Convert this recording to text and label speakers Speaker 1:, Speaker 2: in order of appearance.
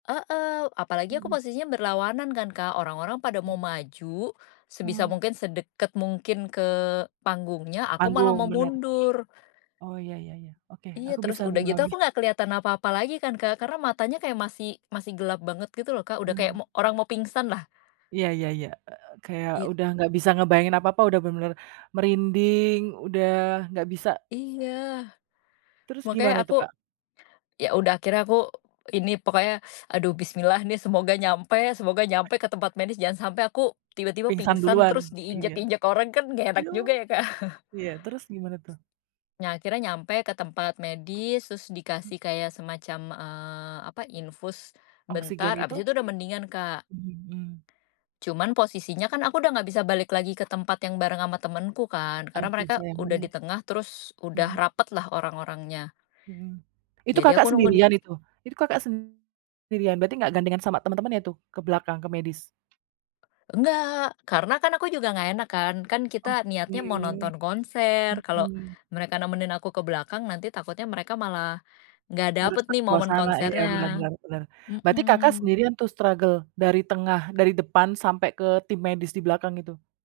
Speaker 1: Heeh. Apalagi aku
Speaker 2: Mhm.
Speaker 1: posisinya berlawanan kan, Kak, orang-orang pada mau
Speaker 2: Hmm.
Speaker 1: maju, sebisa
Speaker 2: Ah.
Speaker 1: mungkin sedekat mungkin ke panggungnya, aku malah
Speaker 2: Panggung,
Speaker 1: mau
Speaker 2: bener.
Speaker 1: mundur.
Speaker 2: Oh, iya iya iya. Oke,
Speaker 1: Iya,
Speaker 2: aku
Speaker 1: terus
Speaker 2: bisa
Speaker 1: udah gitu
Speaker 2: memahami.
Speaker 1: aku nggak keliatan apa-apa lagi kan, Kak. Karena matanya kayak masih masih gelap banget gitu loh, Kak,
Speaker 2: Ah,
Speaker 1: udah kayak
Speaker 2: bener.
Speaker 1: mo orang mau pingsanlah.
Speaker 2: Iya iya ya. E kayak
Speaker 1: Iya.
Speaker 2: udah nggak bisa ngebayangin apa-apa udah bener-bener merinding, udah nggak bisa
Speaker 1: Iya.
Speaker 2: Terus
Speaker 1: Makanya
Speaker 2: gimana itu,
Speaker 1: aku
Speaker 2: Kak?
Speaker 1: ya udah akhirnya aku ini, pokoknya aduh bismillah nih semoga nyampe semoga nyampe ke tempat medis jangan sampai aku tiba-tiba
Speaker 2: Pingsan
Speaker 1: pingsan
Speaker 2: duluan,
Speaker 1: terus
Speaker 2: iya.
Speaker 1: diinjak-injak orang kan nggak enak
Speaker 2: Aduh,
Speaker 1: juga ya, Kak.
Speaker 2: iya, terus gimana tuh?
Speaker 1: Nah, akhirnya nyampe ke tempat medis, terus
Speaker 2: Mhm.
Speaker 1: dikasih kayak semacam, eee, apa, infus bentar,
Speaker 2: Oksigen
Speaker 1: abis
Speaker 2: gitu?
Speaker 1: itu udah mendingan, Kak.
Speaker 2: Mhm.
Speaker 1: Cuman posisinya kan aku udah nggak bisa balik lagi ke tempat yang bareng ama temenku kan. Karena
Speaker 2: Aduh
Speaker 1: mereka
Speaker 2: sayang
Speaker 1: udah
Speaker 2: banget.
Speaker 1: ditengah, terus udah
Speaker 2: Mhm.
Speaker 1: rapetlah orang-orangnya.
Speaker 2: Mhm. Itu
Speaker 1: Jadi aku
Speaker 2: Kakak
Speaker 1: nunggu di
Speaker 2: sendirian itu? Itu Kakak sendirian berarti nggak gandengan sama temen-temennya tuh? Ke belakang, ke medis?
Speaker 1: Enggak, karena kan aku juga nggak enak kan, kan kita niatnya mau
Speaker 2: Oke,
Speaker 1: nonton konser kalau
Speaker 2: mhm.
Speaker 1: mereka nemenin aku ke belakang, nanti takutnya mereka malah nggak dapet
Speaker 2: Ngerusak
Speaker 1: nih momen
Speaker 2: suasana ya. Benar
Speaker 1: konsernya.
Speaker 2: benar benar. Berarti Kakak
Speaker 1: Mhm.
Speaker 2: sendirian tuh struggle, dari tengah dari depan sampai ke tim medis di belakang itu?